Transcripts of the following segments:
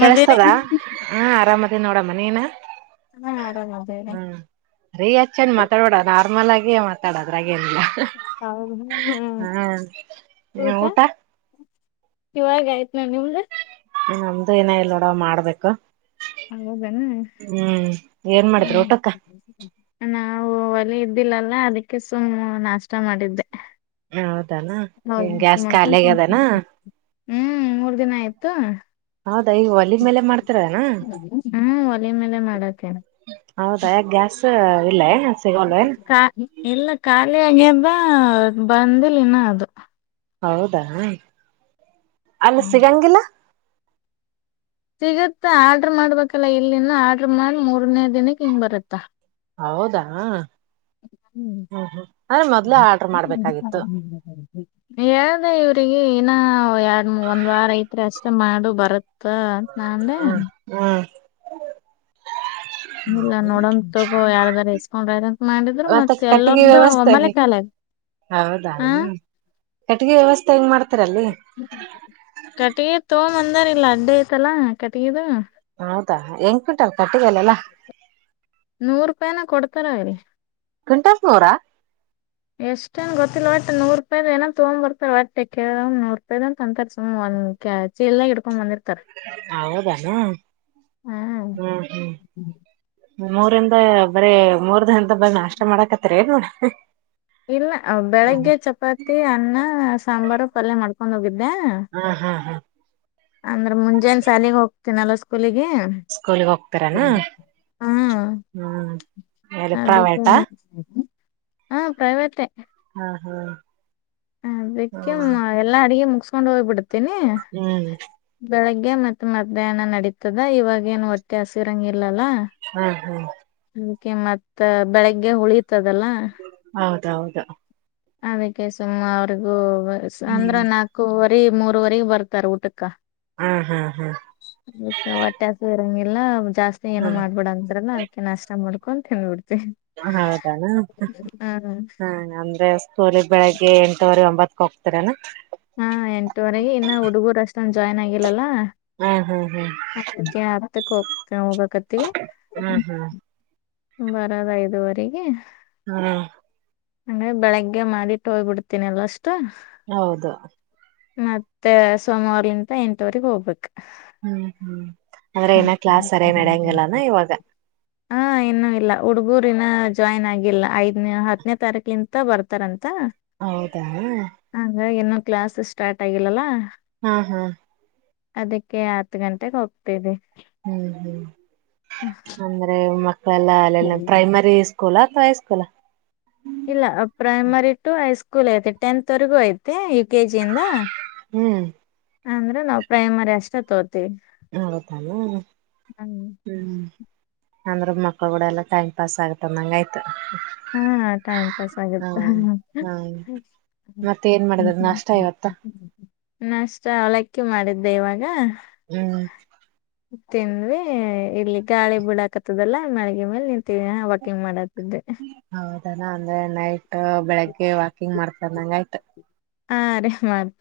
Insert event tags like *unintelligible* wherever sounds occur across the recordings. ಕೆಳ್ಸ್ತದ ಹಾ ಆರಾಮದ ನೋಡ. ಮ ನೀನ. ಹಾ ಆರಾಮದೇವ್ರಿ ಹ್ಮ್ ರಿಯಚನ್ ಮಾತಾಡೋಡ ನ ಇಮಲಗೆ ಮಾತಾಡದ್. ಅದ್ರಾಗೆನಿಲ್ಲ ಹೌದು ಹ್ಮ್ ಹ್ಮ ಊಟ. ಇವಾಗ್ ಆಯ್ತ್ ನಾ ನಿಮ್ದು. ನಮ್ದು ಏನ ಇಲ್ ನೋಡ ಮಾಡ್ಬೇಕು. ಹೌದನೆ ಹ್ಮ್ ಏನ್ ಮಾಡಿದ್ರು ಹ್ಮ ಊಟಕ್ಕ ನ ನಾವು ಒಲೆ ಇದ್ದಿಲ್ಲಲ್ಲ ಅದಕ್ಕೆ ಸುಮ್ಮು ನಾಷ್ಟ ಮಾಡಿದ್ದೆ. ಹೌದಾನ ಗ್ಯಾಸ್ ಖಾಲಿ ಆಗ್ಯದನಾ *unintelligible* ಹ್ಮ್ ಮೂರ್ ದಿನ ಆಯ್ತು. ತೈ ಒಲಿ ಮೇಲೆ ಮಾಡ್ತರೆನಾ ಹ್ಮ್ ಒಲೆ ಮೇಲೆ ಮಾಡತ್ತೇನೆ ಹೌದಾ ಗ್ಯಾಸ್ ಇಲ್ಲ ಏನ ಸಿಗೊಲ್ ಏನ. ಲಿಗ್ಯಾದ ಬಂದಿಲ್ ಇನ್ನ ಅದು. ಹೌದಾ. ಅಲ್ ಸಿಗಂಗಿಲ್ಲ. ಸಿಗುತ್ತಾ ಆರ್ಡ್ರ ಮಾಡ್ಬೇಕಲ್ಲ ಇಲ್ಲಿಂದ ಆರ್ಡ್ರ ಮಾಡ್ ಮೂರ್ನೇ ದಿನಕ್ಕೆ ಹಿಂಗ್ ಬರುತ್ತ. ಹೌದಾ *unintelligible* ಹ್ಮ್ ಅಂದ್ರೆ ಮೊದ್ಲೇ ಆರ್ಡರ್ ಮಾಡ್ಬೇಕಾಗಿತ್ತು ಏನಂನ್ದೆ ಇವ್ರ್ ಟಿಗಿ ಇನ್ನ ಎರಡ್ ಒಂದ್ ವಾರ ಐತ್ರಿ ಅಷ್ಟೆ ಮಾಡು ಬರುತ್ ತ್ತ ಅಂತ್ ನಾ ಅಂದೆ. ಹ್ಮ್ ಹ್ಮ್ ಇಲ್ಲ ನೋಡಂತಗೋ ಯಾರ್ದಾರ ಇಸ್ಕೊಂಡಾ ರಂತ್ ಮಾಡಿದ್ರು ಮತ್ತೆ ಮತ್ ಕಟ್ಟಿಗೆ ಎಲ್ಲರ್ದು ಒಮ್ಮಲೆ ವ್ಯವಸ್ಥೆಗೆ ಖಾಲೆ. ಆ ಕಟಿಗೆ ವ್ಯವಸ್ ತೆ ಮಾಡ್ತಾರಲ್ಲಿ ಬಂದಾರಿಲ್ಲ ಅಡ್ಡೆ ಐತಲ್ಲ ಕಟಿಗೇದು. ಹೌದಾ ಹೆಂಗ್ ಕ್ವಿಂಟಲ್ ಕಟ್ಟಿಗೆಲೆಲ್ಲ ನೂರ್ ರೂಪಾಯನ ಕೊಡ್ತಾರ ರೀ ಕ್ವಿಂಟಲ್ ನೂರ ಎಷ್ಟನ್ ಗೊತ್ ಓಟ್ ನೂರೂಪಾಯ್ದೇನೊ ತೋಂಬರ್ತಾರ್ ಒಟ್ಟಿಕೆ ನೂರುಪಾಯಿದ್ ಅಂಕತ್ ಒಂದ್ ಕ್ಯಾ ಚೀಲ ಹಿಡ್ಕೊಂಡ್ ಬಂದಿರ್ ಹೌದಾ ಹ್ಮ್ ಹ್ಮ್ ಹಾ ಮೂರಿಂದ ಬರೇ ಮೂರ್ ದಿಂದ ಬರೇ ನಾಷ್ಟ ಮಾಡಕತ್ತೀರೆ ನೋಡ. ಇಲ್ಲ ಬೆಳಿಗ್ಗೆ ಚಪಾತಿ ಅನ್ನ ಸಾಂಬಾರು ಪಲ್ಯ ಮಾಡ್ಕೊಂಡ್ ಹೋಗಿದ್ದೆ ಹಾ ಹಾ ಹಾ ಅಂದ್ರೆ ಮುಂಜಾನ್ ಸಾಲಿಗ್ ಹೋಗ್ತೀನಲ್ಲ ಸ್ಕೂಲಿಗೆ ಸ್ಕೂಲಿಗೆ ಹೋಗ್ತಾರಾನ ಆಂ ಹ್ಮ್ ಎಲ್ಲಿ ಅದಿಕ್ಕೆ ಪ್ರೈವೇಟಾ ಹಾಂ ಪ್ರೈವೇಟೆ. ಹಾಂ ಹಾಂ ಅದಿಕ್ಕೆ ಹ್ಮ್ ಎಲ್ಲಾ ಅಡಿಗೆ ಮುಗ್ ಸ್ಕೊಂಡ್ ಹೋಬಿಡದ್. ಹ್ಮ್ ಬೆಳಿಗ್ಗೆ ಮತ್ ಮಧ್ಯಾಹ್ನ ನಡೀತದ ಇವಾಗ್ ಏನ್ ಒಟ್ಟೆ ಹಸಿರಂಗ್ ಹ್ಮ್ ಹ್ಮ್. ಅದಿಕೆ ಮತ್ತ ಬೆಳಿಗ್ಗೆ ಹುಳಿ ಹೌದೌದು. ಅದಕ್ಕೆ ಸುಮ್ಮ ಅವ್ರಗೂ ಗೊರ್ಸ್ ಅಂದ್ರ ಹ್ಮ್ ನಾಕುವರ್ ರೆ ಮೂರುವರಿಗ್ ಬರ್ತಾರ್ ಊಟಕ್ಕ. ಹಾ ಹಾ ಹಾ *unintelligible* ವಟ್ಟಾಸ ಇರಂಗಿ ಎಲ್ಲಾ ಒಂದ್ ಜಾಸ್ತಿ ಏನು ಹ್ಮ್ ಮಾಡ್ಬೇಡ ಅಂತರಲ್ಲ. ನಾಷ್ಟ ಮಾಡ್ಕೊಂತ್ ತಿನ್ಬಿಡು ಯಾವ್ನ್ ಹೇಳ್ದನ ಹಾ ಅಂದ್ರೆ ಸೋಲಿಗ್ ಬೆಳಿಗ್ಗೆ ಎಂಟುವರೆ ಒಂಬತ್ಕ್ ಹೋಗ್ ತರೇನ. ಹಾ ಎಂಟುವರೆಗೆ ಇನ್ನ ಹುಡುಗೂರ್ ಅಷ್ಟೊಂದ್ ಜಾಯ್ನ್ ಆಗಿಲ್ಲಲ್ಲ ಹ್ಮ್ ಹ್ಮ್ ಹ್ಮ್ ಅದಕ್ಕೆ ಹತ್ತಕ್ ಹೋಗ್ತ ಹೋಗಕತಿವಿ. ಹ್ಮ್ ಹ್ಮ್ ಹ್ಮ್ ಬರದ ಐದುವರಿಗಿ. ಹ್ಮ್. ಅಂದ್ರೆ ಬೆಳಗ್ಗೆ ಮಾಡಿ ಟೋಯ್ಬ ಬಿಡ್ತೀನಿ ಅಲ್ ಅಷ್ಟು. ಹೌದು. ಮತ್ತೆ ಸೋಮ್ವಾರಲಿಂತ ಎಂಟುವರಿಗ್ ಹೋಗ್ಬೇಕ್. ಹ್ಮ್ ಹ್ಮ್. ಅಂದ್ರೆ ಏನ ಕ್ಲಾಸ್ ಸರಿಯಾಗಿ ನಡ್ಯಂಗಿಲ್ಲಾನ ಇವಾಗ ಹಾ ಇನ್ನು ಇಲ್ಲ ಹುಡ್ಗುರ್ ಇನ್ನ ಜಾಯ್ನ್ ಆಗಿಲ್ಲ ಐದ್ನೆ ಹತ್ನೇ ತಾರೀಕಲಿಂತ ಬರ್ತಾರಂತ್ ತ್ತ ಹೌದಾ ಹಾ ಹಂಗ ಇನ್ನು. ಕ್ಲಾಸ್ಸು ಸ್ಟಾರ್ಟ್ ಆಗಿಲ್ಲಲ್ಲಾ. ಹ ಹ. ಅದಕ್ಕೆ ಹತ್ ಗಂಟೆಗೆ ಹೋಗ್ ತ್ತಿದೆ. ಹ್ಮ್ ಹ್ಮ್ ಅಂದ್ರೆ ಮ ಪಲಾ ಅಲ್ಲೆಲ್ಲ ಹ್ಮ್ ಪ್ರೈಮರಿ ಸ್ಕೂ ಕುಲ ಅತ್ವ ಹೈ ಸ್ಕೂಲ. ಇಲ್ಲ ಪ್ರೈಮರಿ ಟು ಹೈಸ್ಕೂಲ್ ಐತಿ ಟೆಂತ್ವರೆಗೂ ಐತೆ ಈ ಕೆಜಿ ಇಂದ. ಹ್ಮ್ ಅಂದ್ರೆ ನಾವ್ ಪ್ರೈಮರಿ ಅಷ್ಟೇ ತೋತ್ ಹೌತನು ಹ್ಮ್. ಅಂದ್ರ ಮಕ್ಳುಕುಡ ಎಲ್ಲ ಟೈಮ್ ಪಾಸ್ ಆಗುತದಂಗ್ ಆಯ್ತು. ಹಾ ಟೈಮ್ ಪಾಸ್ ಹಾ ಆಗುತ್ತ ಹಾ ಮತ್ತೆ ಏನ್ ಮಾಡಿದ್ರ ನಾಷ್ಟ ಇವತ್ತ ನಷ್ಟ ಅವ್ಲಕ್ಕಿ ಮಾಡಿದ್ ದೆ ಇವಾಗ. ಹ್ಮ್ ತಿಂದ್ವಿ ಇಲ್ಲಿ ಗಾಳಿ ಬಿಳಾಕತ್ತದಲ್ಲಾ ಮ್ಯಾಳ್ಗಿ ಮೇಲೆ ನೀನ್ ತಿ ವಾಕಿಂಗ್ ಮಾಡತ್ ಹೌದಾ ನಾನ್ ದ ನೈಟ್ ಅ ಬೆಳಿಗ್ಗೆ ವಾಕಿಂಗ್ ಮಾಡ್ತಾರ್ ನಂಗ್ ಆಯ್ತ. ಹಾ ರಿ ಮಾಡ್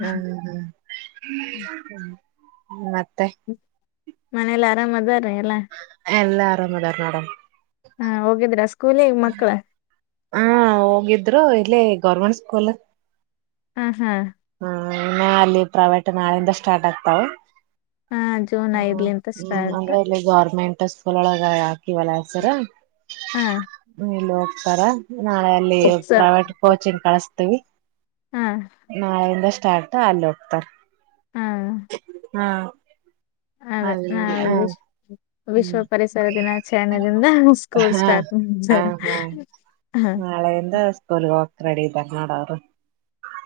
ಹ್ಮ್ ಹ್ಮ್. *unintelligible* ಮತ್ ತ್ತೆ. ಮನೇಲ್ ಆರಾಮ್ ಅದರ್ ಎಲ್ಲಾ ಆರಾಮ್ದಾರ್ ನೋಡಮ್. ಹ ಹೋಗಿದ್ರ ಸ್ಕೂಲಿಗೆ ಮಕ್ಳ ಹಾ ಹೋಗಿದ್ರು ಇಲ್ಲೆ ಗೌರ್ಮೆಂಟ್ ಕೊಲ. ಹಾ ಹಾ. ಹ ಇನ್ನ ಅಲ್ಲಿ ಪ್ರೈವೇಟ್ ನಾಳಿಂದ ಸ್ಟಾರ್ಟ್ ಆಗ್ತಾವ್. ಹಾ ಜೂನ್ ಹ್ಮ ಐದ್ಲಿಂತ ಹ್ಮ್ ಸ್ಟಾರ್ಟ್ ಅಂದ್ರೆ ಇಲ್ಲಿ ಗೌರ್ಮೆಂಟ್. ಟಸವ್ಲೊಳಗ ಹಾಕಿವಲ್ಲ ಹೆಸರ. ಹಾ ಹ್ಮ ನಿಲೋ ತರ. ನಾಳೆ ಅಲ್ಲಿ ಸ ಪ್ರೈವೇಟ್ ಕೋಚಿಂಗ್ ಕಳಸ್ತೀವಿ. ಹಾ ನಾಳೆಯಿಂದ ಸ್ಟಾರ್ಟ್ ಅಲ್ಲೋಕ್ತರ್. ಹಾ ಹಾ ಅದೇ ಅಲ್ಲಿ ನಾಳೆ ಹ ವಿಚ್ ಹ್ಮ್ ವಿಶ್ವ ಪರಿಸರ ದಿನಾಚರಣೆದಿಂದ ಸ್ಕೂಲ್ ಹಾ ಸ್ಟಾರ್ಟ್ ಹಾ ಮುಂಜಾರ ಹಾ ಹ. ವಕ್ ರೆಡಿ ಇದರ್ ನೋಡ್ ಅವ್ರು.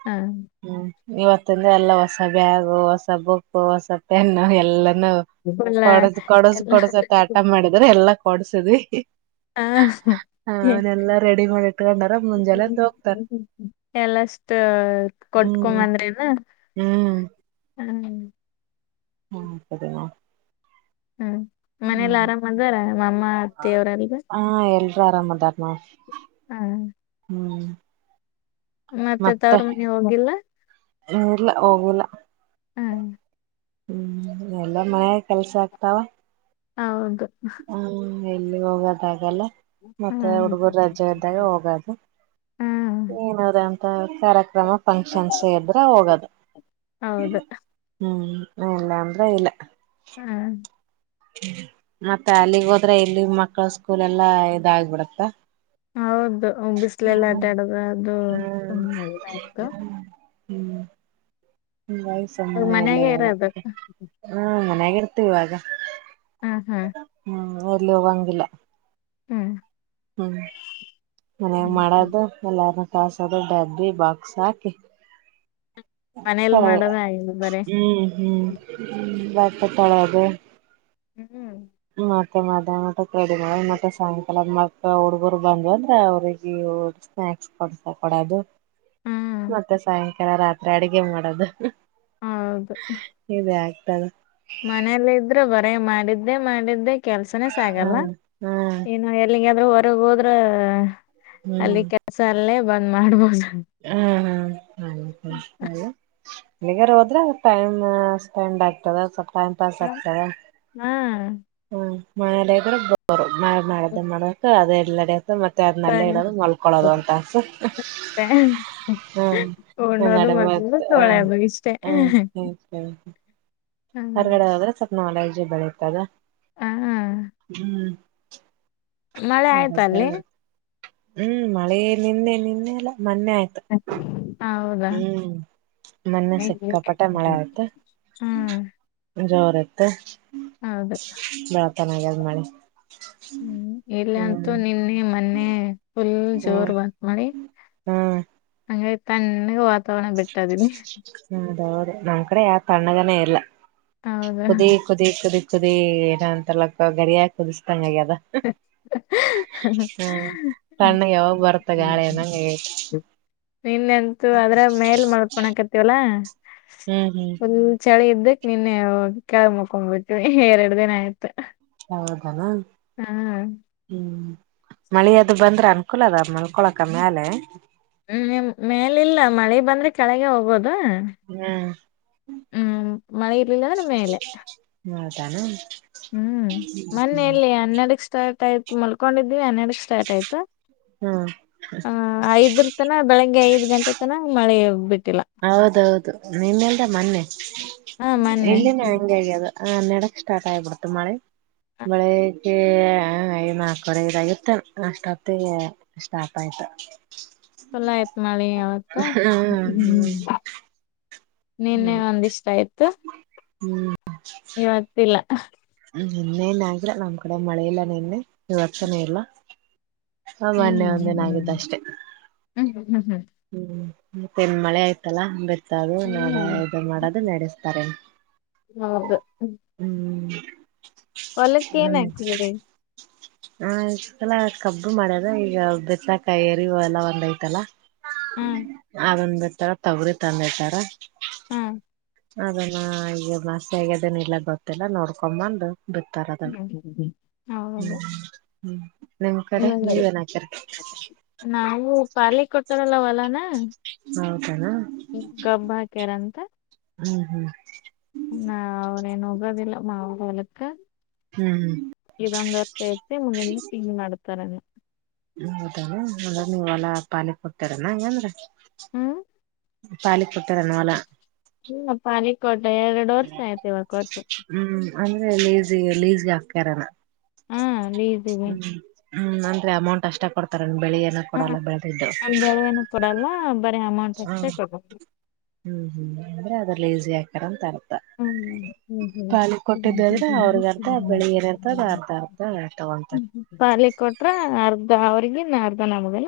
ಹ ಇವತ್ತಿನ್ದ ಎಲ್ಲ ಹೊಸ ಬ್ಯಾಗು ಹೊಸ ಬುಕ್ಕು ಹೊಸ ಪೆನ್ನು ಎಲ್ಲ ನು ಫುಲ್ಲ ಕೊಡ್ಸ ಕೊಡ್ಸ. ಎಲ್ಲ ಕೊಡ್ಸತ್ತ ಹಠ ಮಾಡಿದ್ರೆ ಎಲ್ಲಾ ಕೊಡ್ಸ್ ತದೆ ಹಿ ಹಿ. ಹಃ ಹ ಏ ರೆಡಿ ಮಾಡಿ ಇಟ್ಕೊಂಡಾರ ಮುಂಜಾನೆದ್ದು ಹೋಗ್ತಾರ ಎಲ್ಲಷ್ಟ ಹ್ಮ್ ಕೊಟ್ಕೊಂಬಂದ್ರಿಲ್ಲ ಹ್ಮ್ ಹ. ಹ್ಮ್ ಅದೇನ. ಹ್ಮ್ ಮನೇಲ್ ಆರಾಮ್ ಅದಾರ ಮಾಮ್ಮ ಅತ್ತೆ ಅವ್ರೆಲ್ಲ. ಆರಾಮ್ ಅದಾರ್ ನೋಡ್ರಿ. ಹ ಹ್ಮ್ ಮತ್ತೆ ತವ್ರ ಮನೆ ಹೋಗಿಲ್ಲ ಇಲ್ಲ ಹೋಗಿಲ್ಲ. ಹ ಹ್ಮ್ ಎಲ್ಲ ಮನೆ ಕೆಲ್ಸ ಆಗ್ತಾವ. ಹೌದು. ಹ್ಮ ಎಲ್ಲಿಗ್ ಹೋಗಕಗಲ್ಲ. ಮತ್ತೆ ಹ್ಮ ಹುಡ್ಗುರ್ ರಜೆ ಇದ್ದಾಗ ಹೋಗದು. ಹ್ಮ್ ಏನರೆ ಅಂತ ಕಾರ್ಯಕ್ರಮ ಫಂಕ್ಷನ್ಸು ಇದ್ರೆ ಹೋಗದು ಹೌದು ಹ್ಮ್. ಹ್ಮ ಇಲ್ಲ ಅಂದ್ರೆ ಇಲ್ಲ. ಹಾ ಮತ್ತ ಅಲ್ಲಿಗ್ ಹೋದ್ರೆ ಇಲ್ಲಿ ಮಕ್ಳ ಸ್ಕೂಲ್ ಎಲ್ಲ ಇದಾಗ್ ಬಿಡತ್ತ. ಹೌದು ಬಿಸ್ಲೆಲ್ ಆಡಾಡೊದು ಅದು. *unintelligible* ಹ್ಮ್ ವಾಯ್ಸ ಇವಾಗ ಅಂದ್ಮ್ಯಾಲಿ ಮನೆಗೆ ಇರೋದು ಹಾ ಮನ್ಯಾಗೆ ಗೊತ್ ಇವಾಗ. ಹಾ ಹಾ ಹ. ಅಲ್ ಹೋಗಂಗಿಲ್ಲ. ಹ್ಮ್ ಮನ್ಯಾಗ್ ಮಾಡದು ನ್ ಹಾಲ್ನ ಕಾಸದು ಡಬ್ಬಿ ಬಾಕ್ಸ್ ಹಾಕಿ. ಮನೇಲಿ ಸರೆ ಮಾಡೋದ ಆಗಿಲ್ಲ ಬರೇ ಹ್ಮ್ ಹ್ಮ್ ಹ್ಮ ಬ ಪತ್ತಳಾಗ. ಹ್ಮ್ ಮತ್ತೆ ಮಾದಾಮ್ ಮಾಡ್ಕ್ ರೆಡಿ ಮಾಡಿ ಮತ್ತೆ ಸಾಯಂಕಾಲದ್ ಮೇಲ್ ಹುಡ್ಗರು ಬಂದ್ವ ಅಂದ್ರ ಅವ್ರಿಗಿ ಸ್ನಾಕ್ಸ್ ಕೊಡ್ಸ ಕೊಡದು ಹ್ಮ್ ಮತ್ತೆ ಸಾಯಂಕಾಲ ರಾತ್ರಿ ಅಡ್ಗೆ ಮಾಡೊದು. ಇ ಬ್ಯಾಗ್ ಟಗ. ಮನೇಲ್ ಇದ್ರೆ ಬರೇ ಮಾಡಿದ್ದೆ ಮಾಡಿದ್ದೆ. ಕೆಲ್ಸನೇ ಸಗಲ್ಲ ಹ್ಮ್ ಹ್ಮ್ ಇನು ಎಲ್ಲಿಗ್ಯಾದ್ರು ದ್ರ ಹೊರಗ್ ಹೋದ್ರ. ಅಲ್ಲಿ ಕೆಲ್ಸ ಅಲ್ಲೇ. ಬಂದ್ ಮಾಡ್ಬೋದ. ಹ್ಹ ಹ. ಹ್ಮ ಹ ಹೇಳು. ಎಲ್ಲಿಗಾರು ಹೋದ್ರ ಟೈಮ ಸ್ಪೆಂಡ್ ಆಗ್ತದ ಸ್ವಲ್ ಟೈಮ್ ಪಾಸ್ ಆಗ್ತಾರ. ಹಾ ಹ್ಮ ಮಾನ್ಯಲೆ. *unintelligible* ಮ ಮಾಡ್ದ ಮಾಡ್ಬೆಕ ಅದೇ ಇಲ್ಲಡೆ. ಮತ್ತೆ ಅದನ್ನಲ್ಲೆ ಸರಿ ಇಡೋದು ಮಲ್ಕೊಳೋದು ಒಂತಾಸು ಅಷ್ಟೇ ಹ್ಮ್ ಹ್ಮ್ ಉಣ್ಣೋದು ನಡೆಮತ್ತ ಮಲಗೋದು ತೊಳೆಯೋದು ಹ ಇಷ್ಟೇ ಹ್ಮ. ಹ್ಮ್ ಹೊರ್ಗಡೆ ಹೋದ್ರೆ ಸ್ವಲ್ಪ್ ನೊಲೇಜ್ ಜ್ ಬೆಳಿತ್ತದ ಹ ಹ್ಮ್. ಮಳೆ ಆಯ್ತ ಅಲ್ಲಿ. ಹ್ಮ್ ಮಳೆ ನಿನ್ನೆ ನಿನ್ನೆ ಆಲ್ಲ. ಮೊನ್ನೆ ಆಯ್ತ. ಹೌದಾ ಸಿಕ್ಕಾಪಟ್ಟೆ ಹ್ಮ್. ಜೋರಿತ್ತ. ಹೌದು. ಚೆನ್ನಾಗ್ ಆದ್ ಮಳಿ. ಹ್ಮ್ ಇಲ್ಲ ಅಂತೂ ಹ್ಮ್ ನಿನ್ನೆ ಮೊನ್ನೆ ಫುಲ್ ಹ್ಮ್ ಜೋರ್ ಬಂತ ಮಳಿ ಹ್ಮ್ ಹಂಗ್ಯಾಗ್ ತಣ್ಣಗ್ ವಾತ್ ತವಣ ಬೆಟ್ ಅದಿನಿ. ಹೌದೌದು ನಮ್ ಕಡೆ ಯಾವ್ ತಣ್ಣಗನೇ ಇಲ್ಲ. ಹೌದಾ ಕುದಿ ಕುದಿ ಕುದಿ ಕುದಿ ಏನೋ ಅಂತರ್ಲಾಕ್ಕ ಗಡಿಯಾವ್ ಕೂದುಸ್ದಂಗ್ ಆಗ್ಯದ್ ತಣ್ಣಗ್ ಯಾವಾಗ ಬರುತ್ತ ಗಾಳಿ ಅನ್ನಂಗ ಆಗೈತಿ *unintelligible* ನಿನ್ನೀ ಅಂತೂ ಅದ್ರಾಗ ಮೇಲ ಮಲ್ಕೊನಕತಿವಲ್ಲ ಹ್ಮ್ ಹ್ಮ್ ಚಳಿ ಇದ್ದಕ್ಕ ನಿನ್ನೆ ಹೋಗಿ ಕೆಳಗ ಮಕ್ಕೊಂಬಿಟ್ವಿ ಎರಡ ದಿನ ಆಯ್ತ್ ಹೌದನ ಹ್ಮಾ ಮಳಿ ಅದು ಬಂದ್ರ ಅನುಕೂಲ ಅದ ಮನ್ಕೋಳಕ್ ಮ್ಯಾಲೆ ಹ್ಮ್ ಹ್ಮ ಮೇಲಿಲ್ಲ ಮಳೆ ಬಂದ್ರೆ ಕೆಳಗೆ ಹೋಗೋದು ಹ್ಮ್ ಹ್ಮ್ ಹ್ಮ ಮಳೆ ಇರ್ಲಿಲ್ಲ ಅಂದ್ರೆ ಮೇಲೆ ತಾನ *unintelligible* ಹ್ಮ್ ಮೊನ್ನೆ ಎಲ್ಲಿ ಹನ್ನೆಡಕ್ಕ್ ಸ್ಟಾರ್ಟ್ ಆಯ್ತ್ ಮಲ್ಕೊಂಡಿದ್ನ ಹನ್ನೆಡ್ಡಕ್ಕ ಸ್ಟಾರ್ಟ್ ಆಯಿತು ಹ್ಮ್ ಹ್ಮ ಐದರ್ತನ ಬೆಳಿಗ್ಗೆ ಐದ್ ಗಂಟೆ ತನ ಮಳೆ ಇವಾಗ ಬಿಟ್ಟ ಹೌದೌದು ನಿನ್ನಿಲ್ದ ಮೊನ್ನೆ ಹ ಮೊನ್ನೆ ಇಲ್ಲಿನ ಹಂಗೆ ಆಗೇದ್ ಹನ್ನೇಡಕ್ಕ್ ಸ್ಟಾರ್ಟ್ ಆಗಿ ಬಿಡ್ತು ಮಳೆ ಬೆಳಿಗ್ಗೆ ಐ ನಾಲ್ಕುವರೇ ಐದ್ ಆಗಿತ್ತೇನ್ ಅಷ್ಟೊತ್ತಿಗೆ ಸ್ಟಾರ್ಟ್ ಆಯ್ತ್ ಫುಲ್ ಆಯ್ತ್ ಮಳಿ ಅವತ್ತ ಹ್ಮ್ ಹ್ಮ್ *unintelligible* ನಿನ್ನೆ ಒಂದಿಷ್ಟ ಆಯ್ತು ಹ್ಮ್ ಇವತ್ತಿಲ್ಲ ಹ ನಿನ್ನೆನ ಆಗಿಲ್ಲ ನಮ್ಮ ಕಡೆ ಮಳೆ ಇಲ್ಲಾ ನಿನ್ನೆ ಇವತ್ತನು ಇಲ್ಲ ಹ ಮೊನ್ನೆ ಒಂದಿನ ಆಗಿದ್ದ ಅಷ್ಟೇ ಹ್ಮ ಹ್ಮ ಹ್ *unintelligible* ಹ್ಮ್ ಮತ್ತೆನ್ ಮಳೆ ಆಯ್ತಲ್ಲಾ ಬರ್ತ ಬಿತ್ತೋದು ನೆಡ್ *unintelligible* ಇದು ಮಾಡದು ನಡೆಸ್ತಾರೆ ಹ್ಮ್ ಹೊಲಕ್ಕೆಏನ್ ಹಾಕಿದ್ರಿ *unintelligible* ಹ ಈ ಸಲ ಕಬ್ಬ ಮಾಡೇದ್ ಈಗ ಬಿತ್ತಾಕ ಏರಿ ಹೊಲ ಒಂದ ಐತಲ ಹಾ ಅದನ್ನ ಬಿ *unintelligible* *unintelligible* ತಲ ತೊಬರಿ ತಂದಿಟ್ಟಾರ್ ಹ್ಮ್ ಅದನ್ನ ಈಗ ಮಸ *unintelligible* ಆಗಯ್ದನ ಇಲ್ಲ ಗೊತ್ತಿಲ್ಲ ನೋಡ್ಕೊ ಬಂದು ಬಿತ್ತಾರ ಅದನ್ನು ಹ್ಮ್ ಹೌದು ಹ್ಮ್ ನಿಮ್ ಕಡೆ ನೀವೇನ ಹಕರ *unintelligible* ಪಾಲಿಗೆ ಕೊಟ್ಟಾರಲ್ಲ ಹೊಲನ. ಹೌದನಾ ಹ್ಹ್ ಕಬ್ಬ ಹಾಕ್ಯಾರಂತ. ಹ್ಮ್ ಹ್ಮ್ ನಾವು ಏನ್ ಹೋಗೋದಿಲ್ಲ. ಹೊಲಕ್ಕೆ- ಹ್ಮ್ ಹ್ಮ್ *unintelligible* ತರ- ಹ್ಮ *unintelligible* ಪಾಲಿಗೆ ಕೊಡ್ತರನ ಏಂದ್ರ. ಹ್ಮ್. ಪಾಲಿಗೆ ಕೊಟ್ಟರೇನು ಹೊಲ. ಹ್ಮ ಪಾಲಿಗ್ ಕೊಟ್ಟ - ಎರಡು ವರ್ಷ ಆಯ್ತ್ ಇವಾಗ ಕೊಟ್ಟು. ಹ್ಮ್ ಅಂದ್ರೆ ಲೇಸಿಗೆ, ಲೇಸ್ಗೆ ಹಾಕ್ಯಾರ. ಹಾ ಲೀಸ್ಗೆ. ಹ್ಮ್ ಅಂದ್ರ ಅಮೌಂಟ್ ಅಷ್ಟ ಕೊಡ್ತಾರೆ. ಬೆಳೆಯನ್ನು ಕೊಡಲ್ಲ ಬೆಳೆದಿದ್ದು. ಹ- ಹಾ ಹ್ಮ್ ಹ್ಮ್ ಆದ್ರೆ ಅದ. ಲೀಸಿಗೆ ಹಾಕ್ಯಾರ ಅಂತ ಅರ್ಥ. ಹ್ಮ ಪಾಲಿ ಕೊಟ್ಟಿದ್ದು ಅಂದ್ರೆ ಅವ್ರಗ್ ಅರ್ಧ ಬೆಳಿ ಏನಿರ್ತದ ಅರ್ಧ ಅರ್ಧ ತಗೊಂತಾರ *inaudible* ಪಾಲಿಗೆ ಕೊಟ್ರ ಅರ್ದ *unintelligible*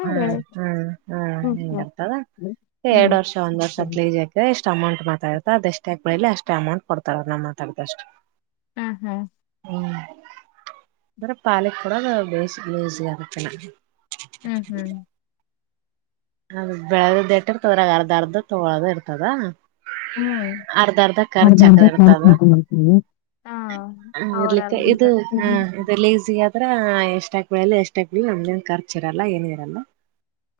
ಹ್ಮ್ ಹ್ಮ್ ಹ್ಮ್ ಹೆಂಗ ಹ್ಮ್ ಇರ್ತದ ಹ್ಮ್ ಎರಡ್ ವರ್ಷ ಒಂದ್ ಹ್ಮ್ ವರ್ಷಲೀಜ ಈಸ್ಟ್ ಎಷ್ಟ್ ಅಮೌಂಟ್ ಮಾತಾ ಆಡಿರ್ತಾರ ಅದೆ ಎಷ್ಟ ಆಗ್. ಲ್ಲಿ ಅಷ್ಟೇ ಅಮೌಂಟ್ ಕೊಡ್ತಾರ ನಾ ಮಾತಾಡಿದಷ್ಟು. ಹ್ಮ್ ಹ್ಮ್. ಹ್ಮ್ ಅಂದ್ರೆ ಪಾಲಿಕ್ ಬರೋದು ಬೇಸ ಬೇಸಿ ಆಗುತ್ತೆ ನನಗೆ. ಹ್ಮ್. ಹ್ಮ್. ಹ ಬೆಳದ. ತೋರ ಅರ್ದ ಅರ್ಧ ತಗೊಳ್ಳೋದು ಇರ್ತ. ಅದಾ. ಅರ್ಧ ಅರ್ಧ ಖರ್ಚ ಅರ್ಧ ಆಕದ ಕರ್ಕ್ ಇರ್ತದ ಹಾಕೊಂಡ್ಬರ್ತೀವಿ ಹಾ ಅವ್ರ ಇರ್ಲಿಕ್ಕೆ ಇದು ಅರ್ಧ ಹ್ಮ ಇದು ಲೇಸಿ. ಅಂದ್ರ ಎಷ್ಟಾಕ್ಬಳಲ್ಲ ಎಷ್ಟಕಾ ಇರ್ಲಿ ನಮ್ದನ್ ಖರ್ಚು ಇರಲ್ಲ ಏನು ಇರಲ್ಲ.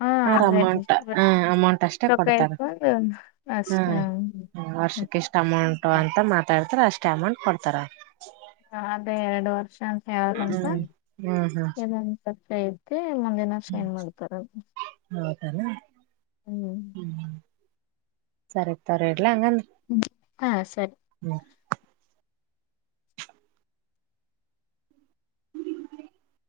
ಹಾ ಅವ್ರ ಅದೇ ಅಮೌಂಟ್ ಹ ಅಮೌಂಟ್ ಅಷ್ಟೇ ರೊಕ್ಕ ಕೊಡ್ತಾರ ಇಸ್ಕೊಂಡು ಅಷ್ಟ ಹ್ಮ ವರ್ಷಕ್ಕೆ ಎಷ್ಟ ಅಮೌಂಟ್ ಅಂತ ಮಾತಾಡ್ತ. ತರ ಅಷ್ಟೇ ಅಮೌಂಟ್ ಕೊಡ್ತಾರ. ಹ ಅದೇ ಎರಡ್ ವರ್ಷ ಅಂತ ಹೇಳಕಂತ ಹ್ಮ್ ಹ್ಮ್ ಹ್ಮ್ ಇದಂತ. ಸೈತಿ. ಮುಂದಿನ್ ವರ್ಷ ಏನ್ ಮಾಡ್ತಾರಂತ. ತಲ. ಹ್ಮ್ ಸರಿ ತೋರ ಇಡ್ಲ ಹಂಗಂದ್ ಹ್ಮ ಹಾ ಸರಿ. *unintelligible* *unintelligible*